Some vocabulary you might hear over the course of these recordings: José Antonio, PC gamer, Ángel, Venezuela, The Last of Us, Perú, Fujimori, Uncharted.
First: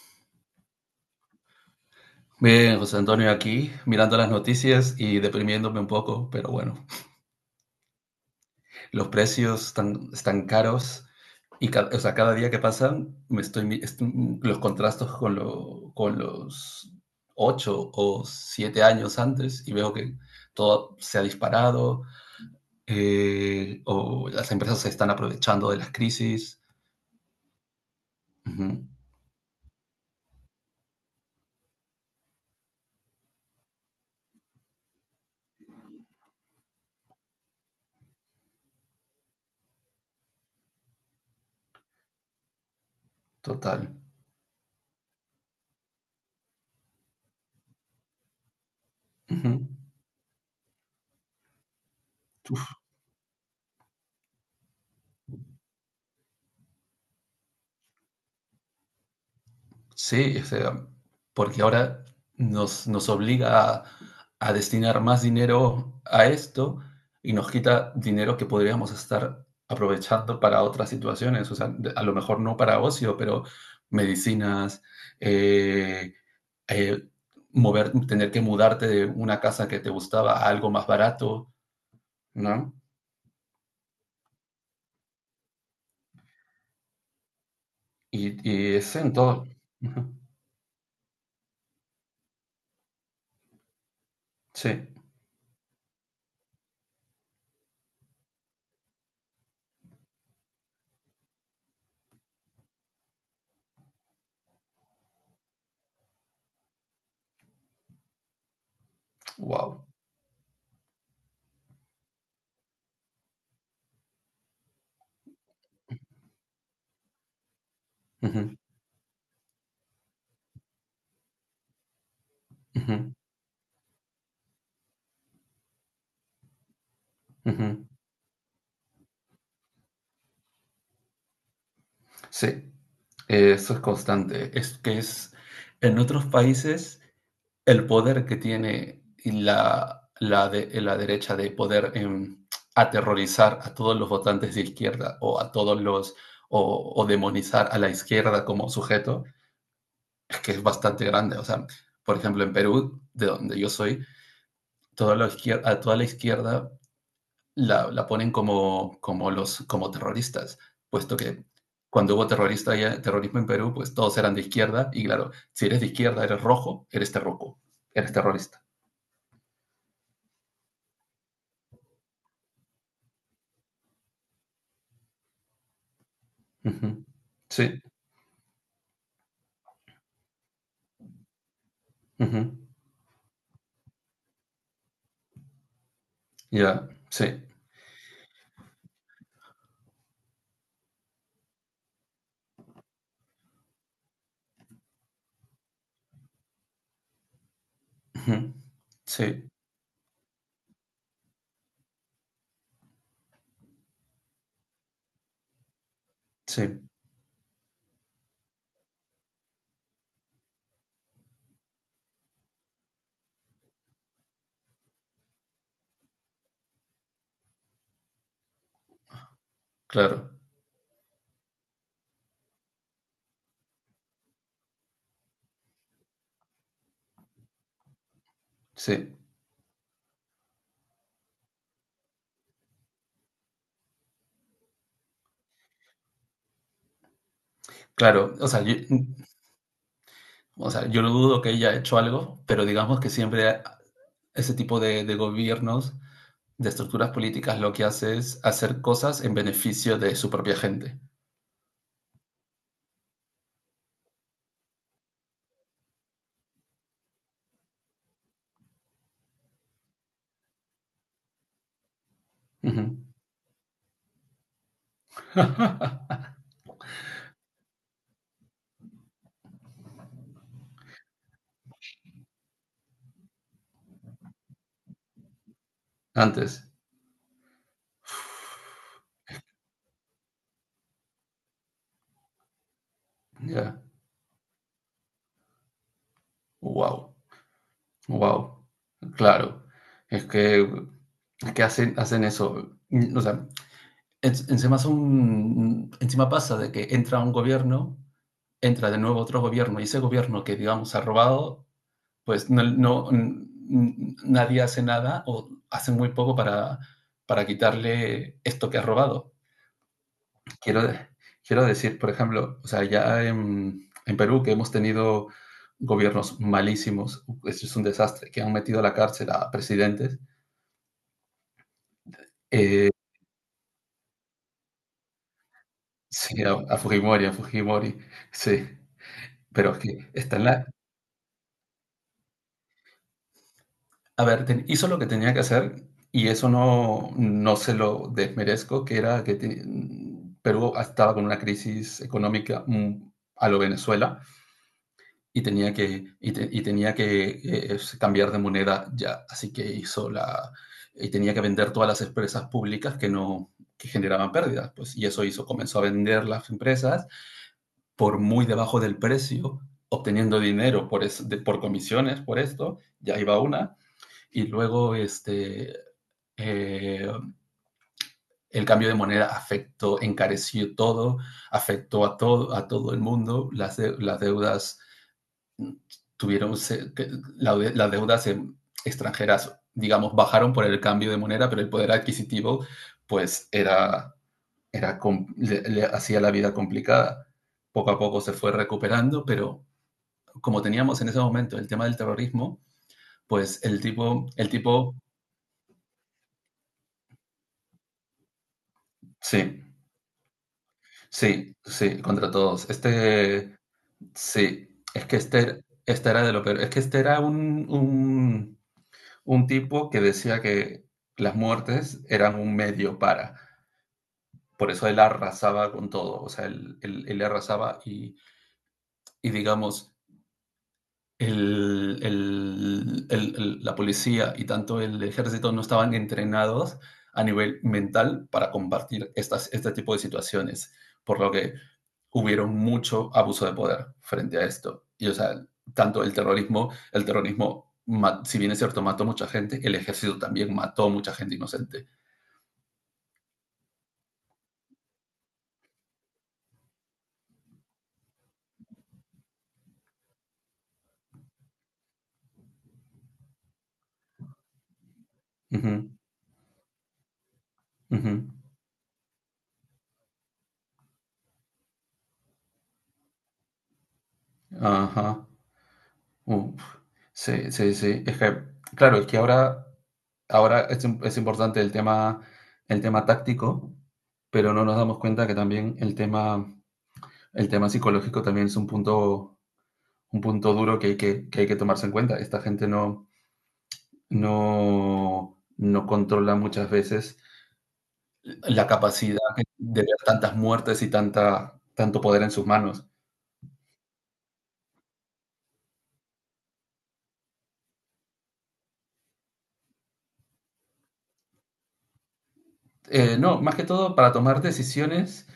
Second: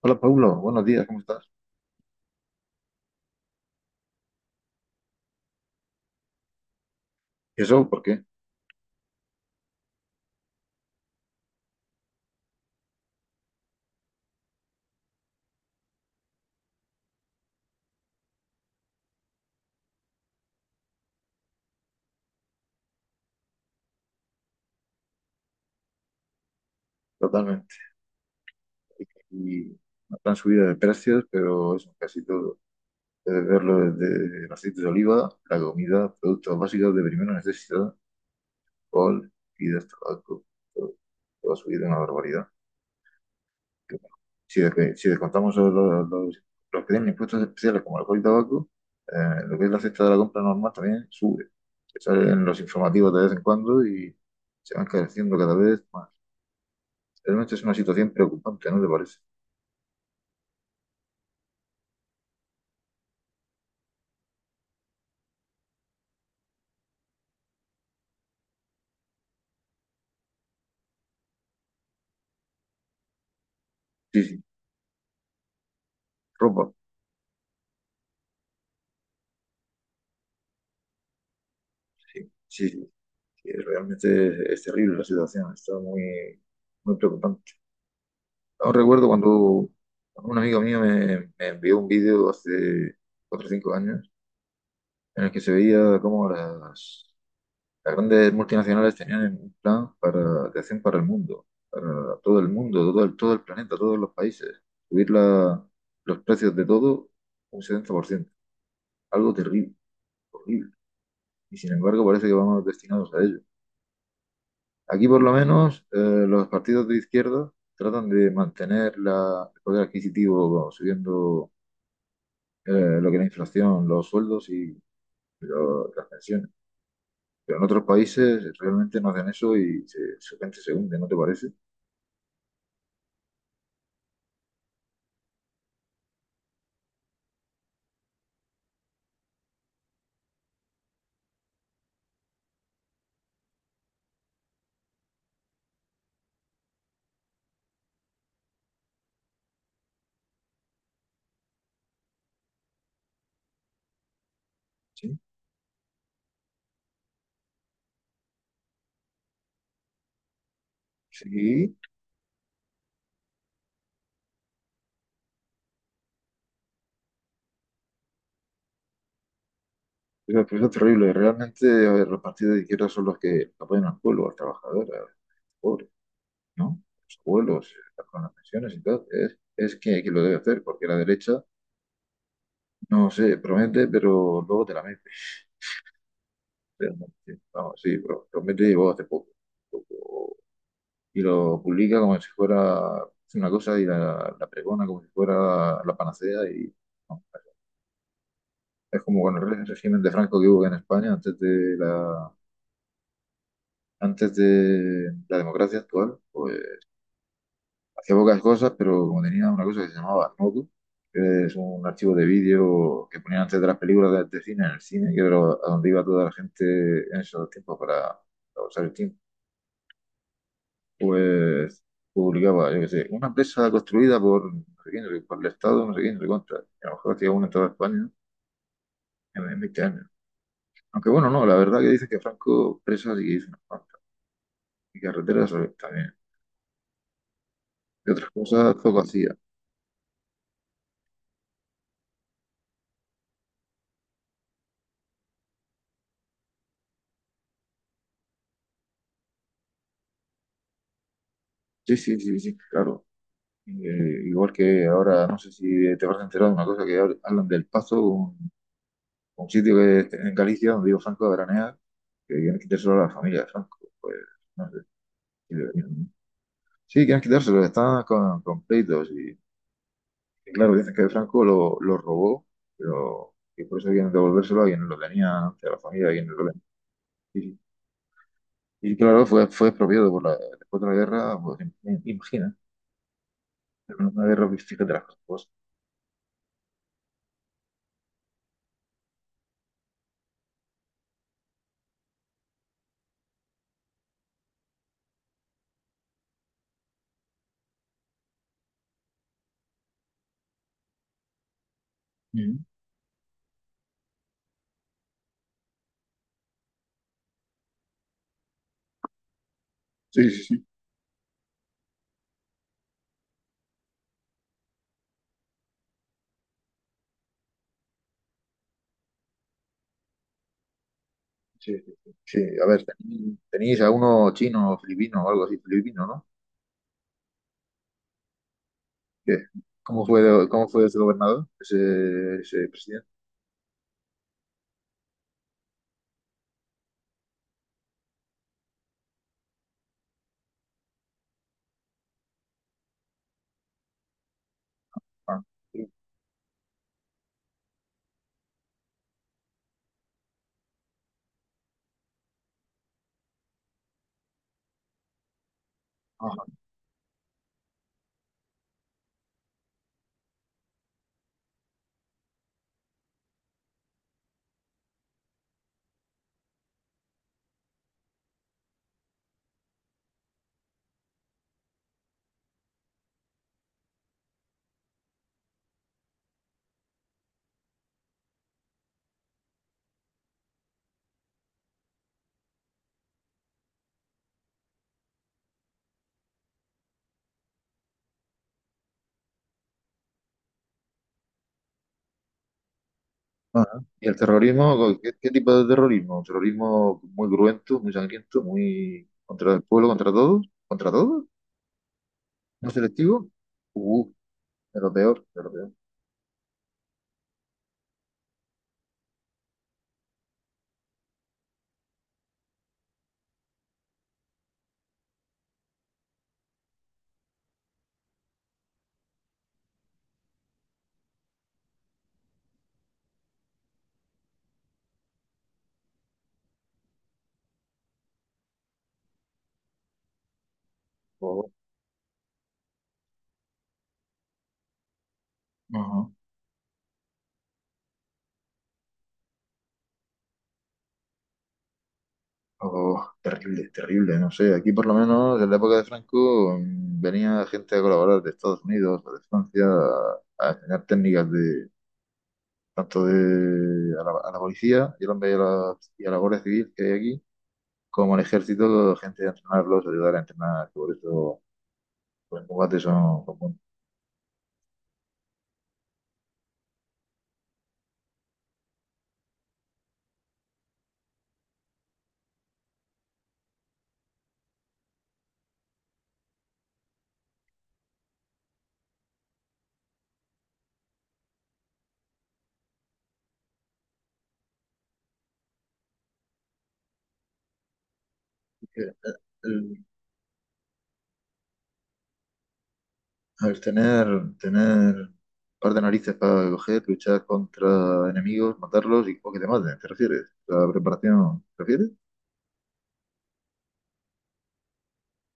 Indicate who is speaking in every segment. Speaker 1: Hola Paulo, buenos días, ¿cómo estás?
Speaker 2: Bien, José Antonio, aquí mirando las noticias y deprimiéndome un poco, pero bueno,
Speaker 1: ¿Y eso? ¿Por qué?
Speaker 2: los precios están caros y o sea, cada día que pasan me estoy, los contrastos con los 8 o 7 años antes y veo que todo se ha disparado o las empresas se están aprovechando de las crisis.
Speaker 1: Totalmente.
Speaker 2: Ujú,
Speaker 1: Y una gran subida de precios, pero eso, casi todo. Puedes verlo desde el aceite de oliva, la comida, productos básicos de primera necesidad, alcohol, bebidas, tabaco, todo, todo ha subido una barbaridad.
Speaker 2: total.
Speaker 1: Que bueno. Si, si descontamos los que tienen impuestos especiales como alcohol y tabaco,
Speaker 2: Ujú.
Speaker 1: lo que es la cesta de la compra normal también sube. Salen los informativos de vez en cuando y se van encareciendo cada vez más. Realmente es una situación preocupante, ¿no te parece?
Speaker 2: Sí, o sea, porque ahora nos obliga a destinar más dinero a esto y nos quita dinero que podríamos estar aprovechando para otras situaciones, o sea, a lo mejor no para ocio, pero
Speaker 1: Sí, sí,
Speaker 2: medicinas, eh,
Speaker 1: ropa,
Speaker 2: eh, mover, tener que mudarte de una casa que te gustaba a algo más barato,
Speaker 1: sí, sí,
Speaker 2: ¿no?
Speaker 1: sí, sí. Realmente es terrible la situación. Está muy, muy preocupante.
Speaker 2: Y,
Speaker 1: Aún
Speaker 2: y es
Speaker 1: recuerdo
Speaker 2: en
Speaker 1: cuando
Speaker 2: todo. Ujú.
Speaker 1: un amigo mío me envió un vídeo hace 4 o 5 años,
Speaker 2: Sí,
Speaker 1: en el que se veía cómo las grandes multinacionales tenían un plan para de acción para el mundo, para todo el mundo, todo el planeta, todos los países, subir los precios de todo un 70%. Algo terrible.
Speaker 2: wow.
Speaker 1: Horrible. Y sin embargo parece que vamos destinados a ello. Aquí por lo menos los partidos de izquierda tratan de
Speaker 2: Ujú,
Speaker 1: mantener el poder adquisitivo, bueno, subiendo lo
Speaker 2: ujú,
Speaker 1: que es la inflación, los sueldos y las pensiones. Pero en otros
Speaker 2: ujú.
Speaker 1: países realmente no hacen eso y se, su gente se hunde, ¿no te parece?
Speaker 2: Sí. Eso es constante. Es que es en otros países el poder que tiene y la derecha de poder aterrorizar a todos los votantes de izquierda o a todos los o demonizar a la izquierda como sujeto es que es bastante grande. O sea, por ejemplo, en Perú, de donde yo soy, toda
Speaker 1: Sí,
Speaker 2: la izquierda, a toda la izquierda la ponen como terroristas, puesto que
Speaker 1: sí.
Speaker 2: cuando hubo terrorismo en Perú, pues todos eran de izquierda y claro, si eres de izquierda, eres rojo, eres terroco, eres terrorista.
Speaker 1: Eso es terrible. Realmente, a ver, los partidos de izquierda son los que apoyan al pueblo, al trabajador, al pobre,
Speaker 2: Uh
Speaker 1: ¿no?
Speaker 2: -huh.
Speaker 1: Los abuelos,
Speaker 2: Sí,
Speaker 1: con las pensiones y tal. Es que lo debe hacer, porque la derecha,
Speaker 2: uh -huh.
Speaker 1: no sé, promete, pero luego te la metes.
Speaker 2: Ya, yeah.
Speaker 1: Realmente.
Speaker 2: Sí,
Speaker 1: Vamos, sí, promete llegó hace poco. Y lo publica como si fuera una cosa y la pregona como si fuera la panacea. Y no,
Speaker 2: uh -huh.
Speaker 1: es como con el
Speaker 2: Sí,
Speaker 1: régimen de Franco que hubo en España antes de la democracia actual. Pues
Speaker 2: sí,
Speaker 1: hacía pocas cosas, pero como tenía una cosa que se llamaba Arnautu, que es un archivo de vídeo que ponían antes de las películas de cine en el cine, que era a donde iba toda la gente en esos tiempos para usar el tiempo,
Speaker 2: claro,
Speaker 1: pues publicaba, yo qué sé, una empresa construida por no sé quién, no sé- por el Estado, no sé quién, no sé cuánto. Y a lo mejor hacía una en toda España
Speaker 2: sí,
Speaker 1: en 20 años. Aunque bueno, no, la verdad que dice que Franco presas y que hizo unas cuantas. Y carreteras a también. Y otras
Speaker 2: claro. O sea, yo,
Speaker 1: cosas poco hacía.
Speaker 2: o sea, yo no dudo que haya hecho algo, pero digamos que siempre ese tipo de gobiernos de estructuras políticas lo que hace es hacer cosas en beneficio de su propia gente.
Speaker 1: Sí, sí, sí, sí, claro. Igual que ahora, no sé si te vas a enterar de una cosa que hablan del Pazo, un sitio que en Galicia donde digo Franco a veranear, que tienen que quitar
Speaker 2: Ujú.
Speaker 1: solo a la familia de Franco. Pues no sé. Sí, quieren quitárselo, está con pleitos. Y claro, dicen que Franco lo robó, pero que por eso quieren devolvérselo a quien lo tenía, a la familia, a quien lo
Speaker 2: Antes,
Speaker 1: tenía. Y, y claro, fue expropiado por después de la guerra, pues imagina,
Speaker 2: ya.
Speaker 1: en una guerra, fíjate las cosas.
Speaker 2: Wow, wow. Claro. Es que, es que hacen eso. O sea, encima son, encima pasa de que entra un gobierno, entra de nuevo otro gobierno, y ese gobierno que, digamos, ha robado, pues
Speaker 1: Ujú.
Speaker 2: nadie hace nada o hace muy poco para quitarle esto que ha robado.
Speaker 1: Sí, sí, sí.
Speaker 2: Quiero, quiero decir, por ejemplo, o sea, ya en Perú que hemos tenido gobiernos malísimos, esto es un desastre, que han metido a la cárcel a presidentes,
Speaker 1: Sí, sí, sí. Sí, a ver,
Speaker 2: eh,
Speaker 1: tenéis a uno chino, filipino o algo así, filipino, ¿no?
Speaker 2: sí, a Fujimori, sí,
Speaker 1: ¿Qué?
Speaker 2: pero es
Speaker 1: ¿Cómo
Speaker 2: que está en
Speaker 1: fue,
Speaker 2: la...
Speaker 1: cómo fue ese gobernador, ese presidente?
Speaker 2: A ver, hizo lo que tenía que hacer y eso no se lo desmerezco, que Perú estaba con una crisis económica a lo Venezuela
Speaker 1: Ah,
Speaker 2: y tenía
Speaker 1: sí.
Speaker 2: que, y te- y tenía que cambiar de moneda ya. Así que y tenía que vender todas las empresas públicas que no, que generaban pérdidas, pues, y eso hizo, comenzó a vender
Speaker 1: Ah.
Speaker 2: las empresas por muy debajo del precio, obteniendo dinero por comisiones, por esto, ya iba una, y luego este, eh, el cambio de moneda afectó, encareció todo, afectó a todo el mundo, las deudas tuvieron, que la las deudas extranjeras, digamos, bajaron por el cambio de moneda, pero el poder adquisitivo, pues, era le hacía la vida complicada. Poco a poco se fue recuperando, pero como teníamos en ese momento el tema del terrorismo, pues el
Speaker 1: Ajá. ¿Y el
Speaker 2: tipo, el tipo,
Speaker 1: terrorismo? ¿Qué tipo de terrorismo? ¿Un terrorismo muy cruento, muy sangriento, muy contra el
Speaker 2: sí,
Speaker 1: pueblo, contra todos? ¿Contra todos?
Speaker 2: sí, sí, contra todos.
Speaker 1: ¿No selectivo?
Speaker 2: Este,
Speaker 1: Uh,
Speaker 2: sí,
Speaker 1: de lo
Speaker 2: es que
Speaker 1: peor, de lo
Speaker 2: este,
Speaker 1: peor.
Speaker 2: este era de lo peor, es que este era un tipo que decía que las muertes eran un medio para. Por eso él arrasaba con todo, o sea, él arrasaba y, digamos, la policía y tanto el ejército no estaban entrenados a nivel mental para combatir este tipo de situaciones, por lo
Speaker 1: Oh,
Speaker 2: que hubieron mucho abuso de poder frente a esto. Y o sea, tanto
Speaker 1: ajá.
Speaker 2: el terrorismo, si bien es cierto, mató mucha gente, el ejército también mató mucha gente inocente.
Speaker 1: Oh, terrible, terrible, no sé. Aquí por lo menos en la época de Franco venía gente a colaborar de Estados Unidos o de Francia a enseñar técnicas de tanto de a la policía y a
Speaker 2: Ujú,
Speaker 1: la, y a la Guardia Civil que hay aquí, como al
Speaker 2: ujú.
Speaker 1: ejército, gente a entrenarlos, ayudar a entrenar, por eso. Los juguetes son como
Speaker 2: Ajá. Uh, sí, sí, sí. Es que, claro, es que ahora es importante el tema táctico, pero no nos damos cuenta que también el tema psicológico también es un punto, duro que hay que tomarse en cuenta. Esta gente no controla muchas veces la
Speaker 1: el,
Speaker 2: capacidad de
Speaker 1: el-
Speaker 2: ver tantas muertes y tanto poder en sus manos.
Speaker 1: el tener un par de narices para coger, luchar contra enemigos, matarlos y o que te maten, ¿te refieres? ¿La preparación, te refieres?
Speaker 2: No, más que todo para tomar decisiones.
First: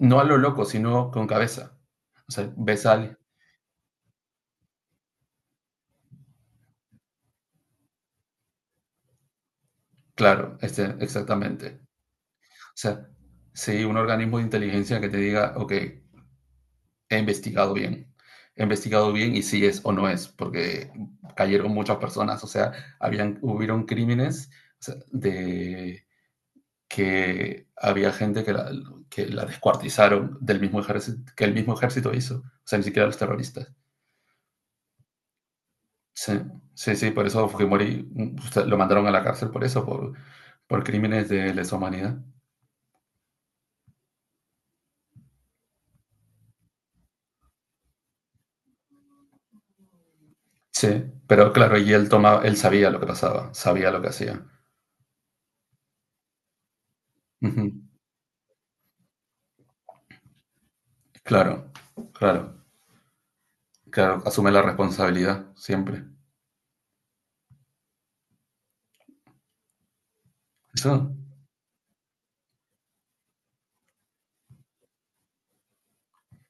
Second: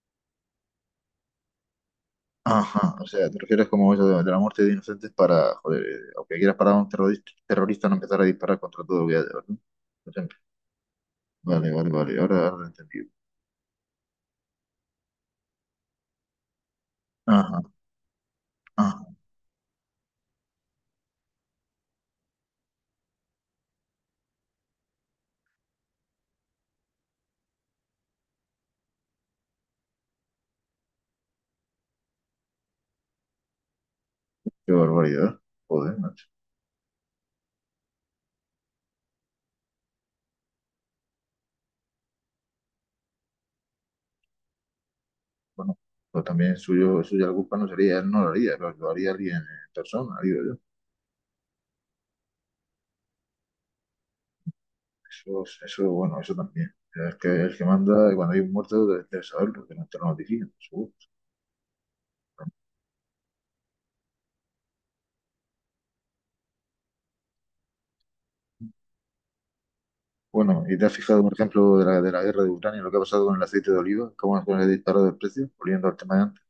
Speaker 2: No a lo loco, sino con cabeza. O sea, ves
Speaker 1: Ajá, o
Speaker 2: al...
Speaker 1: sea, te refieres como eso de la muerte de inocentes para, joder, aunque quieras parar a un terrorista, terrorista no empezar a disparar contra todo lo que haya, ¿verdad? Por ejemplo.
Speaker 2: Claro,
Speaker 1: Vale,
Speaker 2: exactamente.
Speaker 1: vale, vale, ahora, ahora lo he
Speaker 2: O sea,
Speaker 1: entendido.
Speaker 2: sí, un organismo de inteligencia que te diga, ok, he
Speaker 1: Ajá,
Speaker 2: investigado bien. He
Speaker 1: ajá,
Speaker 2: investigado bien y si es o no es, porque cayeron muchas personas. O sea, hubieron crímenes, o sea, de que había gente que la descuartizaron del mismo ejército, que el mismo ejército hizo. O sea, ni siquiera los terroristas.
Speaker 1: qué barbaridad. Joder, macho.
Speaker 2: Sí, sí, sí, por eso Fujimori lo mandaron a la cárcel por eso, por crímenes de lesa humanidad.
Speaker 1: Bueno, pues también suyo, suya la culpa no sería, él no lo haría, lo haría alguien en persona, digo yo.
Speaker 2: Sí, pero claro, y él tomaba, él sabía lo que pasaba, sabía lo que hacía.
Speaker 1: Eso, es- eso, bueno, eso también. Es que el
Speaker 2: Ujú.
Speaker 1: que manda, y cuando hay un muerto, debe saberlo, que no te lo notifican, seguro.
Speaker 2: Claro, claro, claro, asume la responsabilidad siempre.
Speaker 1: Bueno, ¿y te has
Speaker 2: Eso,
Speaker 1: fijado, por ejemplo, de la guerra de Ucrania, lo que ha pasado con el aceite de oliva? ¿Cómo se ha disparado el precio? Volviendo al tema de antes.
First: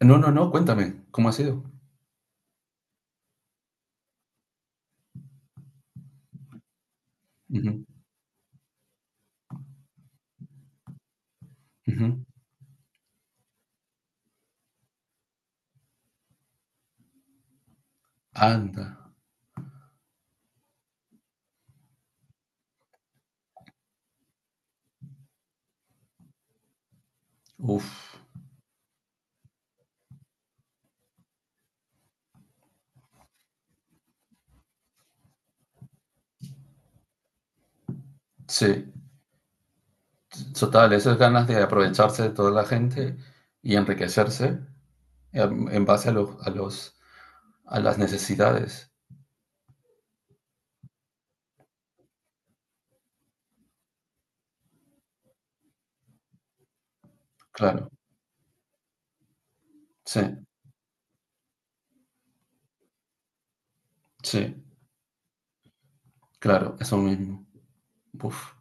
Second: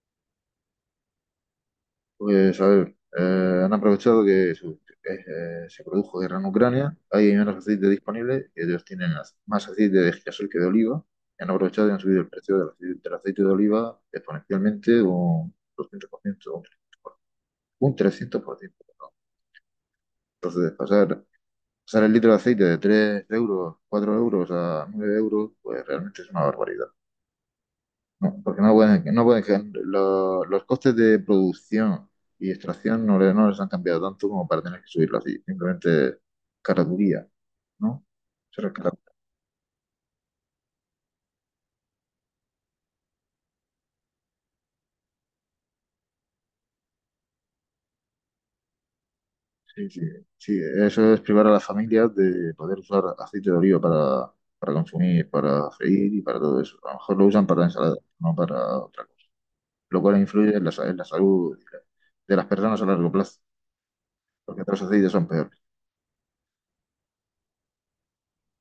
Speaker 2: no, no, no, cuéntame, ¿cómo ha sido?
Speaker 1: Pues, a ver, han aprovechado que se produjo guerra en Ucrania, hay menos
Speaker 2: Ujú,
Speaker 1: aceite disponible, y ellos tienen más aceite de girasol que de oliva, y han aprovechado y han subido
Speaker 2: ujú.
Speaker 1: el precio del aceite de oliva exponencialmente un 200%, un 300%. Un
Speaker 2: Anda,
Speaker 1: 300%. Pues de pasar, pasar el litro de aceite de 3 euros, 4 euros a 9 euros, pues realmente es una barbaridad.
Speaker 2: uff,
Speaker 1: No, porque no pueden, no pueden, los costes de producción y extracción no, no les han cambiado tanto como para tener que subirlo así, simplemente caraturía, ¿no? Eso es
Speaker 2: sí, total, esas ganas de aprovecharse de toda la gente y enriquecerse en base a las necesidades.
Speaker 1: sí, sí, sí, eso es privar a las familias de poder usar aceite de oliva para, consumir, para freír y para todo eso. A lo mejor lo usan para
Speaker 2: Claro,
Speaker 1: ensalada, no para otra cosa. Lo cual
Speaker 2: sí,
Speaker 1: influye en la salud de las personas a largo plazo,
Speaker 2: sí,
Speaker 1: porque otros aceites son peores.
Speaker 2: claro, eso mismo. Uf,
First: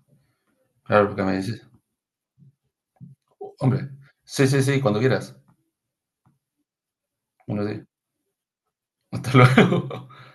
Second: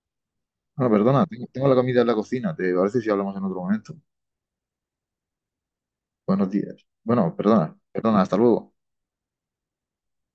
Speaker 1: Bueno,
Speaker 2: claro, porque
Speaker 1: perdona,
Speaker 2: me
Speaker 1: tengo,
Speaker 2: dices.
Speaker 1: tengo la comida en la cocina, ¿te parece si hablamos en otro
Speaker 2: Hombre,
Speaker 1: momento?
Speaker 2: sí, sí, sí, cuando quieras.
Speaker 1: Buenos días. Bueno,
Speaker 2: Bueno,
Speaker 1: perdona,
Speaker 2: sí.
Speaker 1: perdona, hasta luego.
Speaker 2: Hasta luego.